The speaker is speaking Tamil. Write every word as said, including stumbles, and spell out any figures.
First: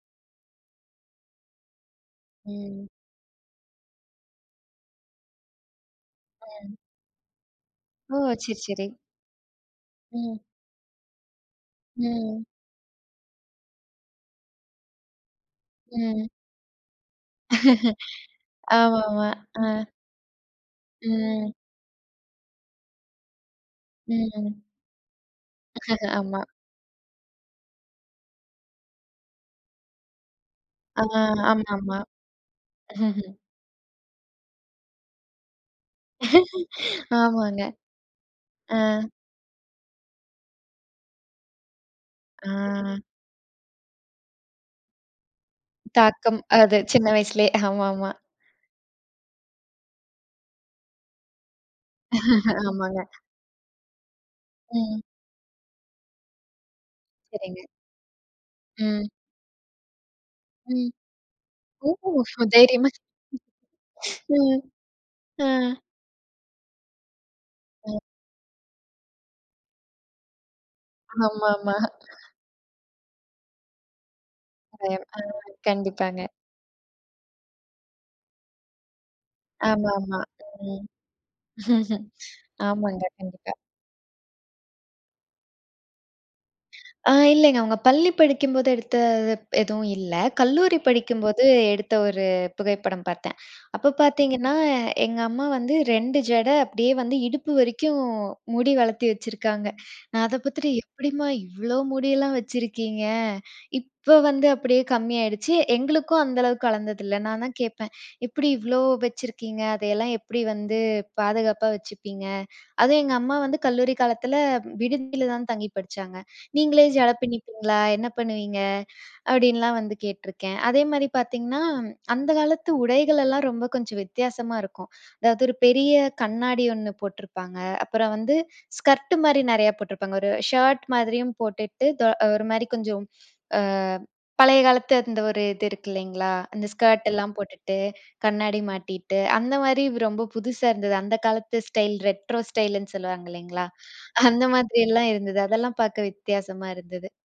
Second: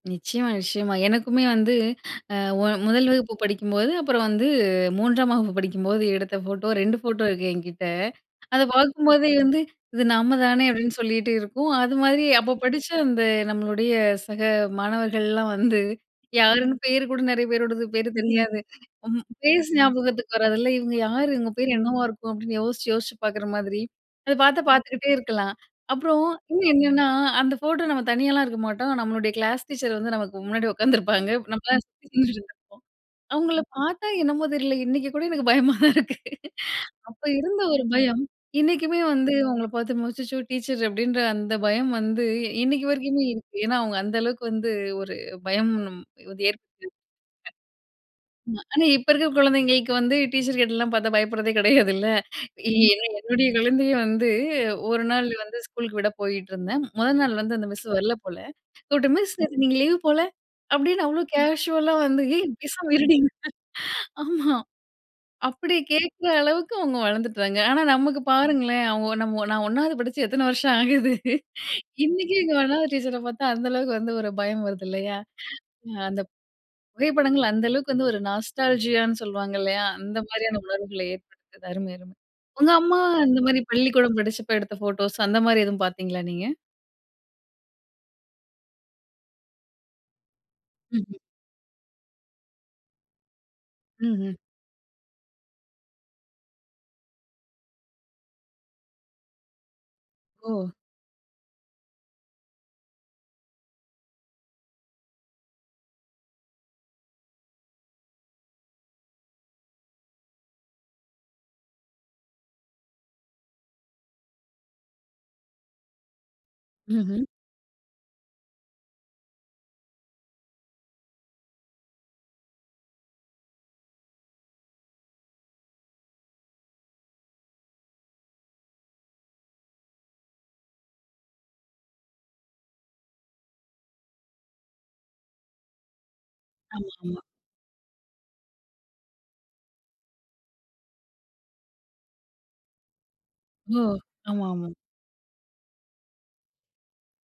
நிச்சியமா, நிச்சியமா. எனக்குமே வந்து அ, ஒ ம். முதல் வகுப்பு படிக்கும்போது, அப்புறம் வந்து மூன்றாம் வகுப்பு படிக்கும்போது, எடுத்த ஃபோட்டோ ம். ரெண்டு ஃபோட்டோ இருக்கு என்கிட்ட. ஓ! சரி அத சரி. பாக்கும்போதே வந்து, "இது நம்ம ம். தானே" அப்டின்னு சொல்லிட்டு இருக்கும். அது மாதிரி ம். அப்போ படிச்ச அந்த நம்மளுடைய சக மாணவர்கள்லாம் வந்து, ம். யாருன்னு பேரு கூட நெறைய பேரோடது பேரு தெரியாது. ஆமா ம் ஆமா. ஆ. ஃபேஸ் ஞாபகத்துக்கு வராதுல்ல! "இவுங்க யாரு? இவுங்க ம். பேர் என்னவா இருக்கும்!" அப்டின்னு யோசிச்சு. யோசிச்சு பாக்குற மாதிரி, அத பாத்தா ம். பாத்துக்கிட்டே இருக்கலாம். அப்புறம் ஆமா. இன்னும் என்னான்னா, அந்த ஃபோட்டோ நம்ம தனியாலாம் இருக்க மாட்டோம். நம்மளுடைய கிளாஸ் டீச்சர் வந்து நமக்கு முன்னாடி ஆ உக்காந்துருப்பாங்க ஆமா நம்மலாம் ஆமா. சுத்தி [unintelligible] அவுங்கள பாத்தா, என்னமோ தெரில! இன்னைக்கு கூட எனக்கு பயமா தான் இருக்கு. அப்போ ஆமாங்க. இருந்த ஒரு பயம், ஆ. இன்னைக்குமே வந்து அவுங்கள பாத்து "அச்சச்சோ டீச்சரு" அப்டின்ற அந்த பயம் வந்து, இன்னைக்கு ஆ. வரைக்குமே இருக்கு. ஏன்னா, அவுங்க அந்த அளவுக்கு வந்து, ஒரு பயம் நம் தாக்கம் வந்து ஏற்படுத்தி அது சின்ன வயசுலயே! ஆமா ஆமா. வச்சிருக்காங்க. ஆமா ஆனா இப்ப இருக்க குழந்தைங்களுக்கு வந்து, டீச்சர்கிட்டலாம் பாத்தா பயப்படுறதே கிடையாதுல்ல! இ எ ஆமாங்க. என்னுடைய குழந்தையை வந்து ம். ஒரு நாள் வந்து ஸ்கூலுக்கு விட போயிட்ருந்தேன். முதல் நாள் வந்து சரிங்க. அந்த மிஸ்ஸு வரல போல! ம். கூப்புட்டு "மிஸ் நேத்து நீங்க லீவ் போல" ம். அப்டின்னு அவ்வளோ ஓ! கேஷுவலா வந்து, ஸோ "ஏய் தைரியமா பேசாம இருடி" [unintelligible] ஆமா, ம், அ. அப்டி கேக்குற அளவுக்கு அவுங்க வளந்துட்டாங்க ஆனா ம். நமக்கு பாருங்களேன், அவுங்க நம்ம, நான் ஒண்ணாவது படிச்சு எத்தனை வருஷம் ஆகுது. ஆமாமா. இன்னைக்கும் எங்க ஒண்ணாவது டீச்சர பாத்தா அந்த அளவுக்கு வந்து ஒரு பயம் வருது. பயம். இல்லையா! அ அ அந்த கண்டிப்பாங்க. புகைப்படங்கள், அந்த அளவுக்கு வந்து ஒரு நாஸ்டாலஜியான்னு சொல்லுவாங்கல்லையா, அந்த ஆமாமா. மாரியான ம். உணர்வுகள ஏற்படுத்துது. அருமை, அருமை. உங்க அம்மா ஆமாங்க, அந்த கண்டிப்பா. மாரி பள்ளிகூடம் படிச்சப்ப எடுத்த போட்டோஸ், அந்த மாரி எதும் பாத்தீங்களா நீங்க? ஆ இல்லைங்க அவுங்க பள்ளி படிக்கும்போது எடுத்த, ப் எதுவும் இல்ல. கல்லூரி ம்ஹ்ம். படிக்கும்போது எடுத்த ஒரு புகைப்படம் பார்த்தேன். அப்போ ம்ஹ்ம். பாத்தீங்கன்னா, எங்க அம்மா வந்து ரெண்டு ஜடை, அப்டியே வந்து இடுப்பு வரைக்கும் முடி வளத்தி வச்சிருக்காங்க. நான் அத ஓ! பாத்துட்டு, எப்டிம்மா இவ்வளோ முடியெல்லாம் வச்சிருக்கீங்க? இப்ப வந்து அப்டியே கம்மி ஆயிருச்சு. எங்களுக்கும் அந்த அளவுக்கு வளந்தது இல்ல. நான் தான் கேட்பேன். எப்டி இவ்ளோ வச்சுருக்கீங்க? அதையெல்லாம் எப்டி வந்து பாதுகாப்பா வச்சுப்பீங்க? அதுவும் எங்க அம்மா வந்து கல்லூரி காலத்தில, விடுதியில தான் தங்கி படிச்சாங்க. "நீங்களே ஜட ம்ஹ்ம். பின்னப்பீங்களா? என்ன பண்ணுவீங்க?"அப்டின்லாம் வந்து கேட்டுருக்கேன். அதேமாரி பாத்தீங்கன்னா, ம் அந்த காலத்து உடைகளெல்லாம் ரொம்ப கொஞ்சம் வித்தியாசமா இருக்கும். அதாவது ஒரு பெரிய கண்ணாடி ஒண்ணு போட்ருப்பாங்க. அப்புறம் வந்து, ஸ்கர்ட்டு மாரி நெறையா போட்ருப்பாங்க. ஒரு ஷர்ட் மாதிரியும் போட்டுக்ட்டு, தொ ஒரு மாரி கொஞ்சம் அ பழைய காலத்து அந்த ஒரு இது இருக்கு இல்லைங்களா! அந்த ஆமா, ஆமா. ஸ்கர்ட்லாம் போட்டுட்டு, கண்ணாடி மாட்டிட்டு, அந்த மாரி ரொம்ப புதுசா இருந்தது. அந்த காலத்து ஸ்டைல் ரெட்ரோ ஸ்டைலுன்னு சொல்லுவாங்க இல்லைங்களா, ஓ! ஆமா அந்த ஆமா. மாதிரில்லாம் இருந்தது. அதெல்லாம் பாக்க வித்தியாசமா இருந்தது.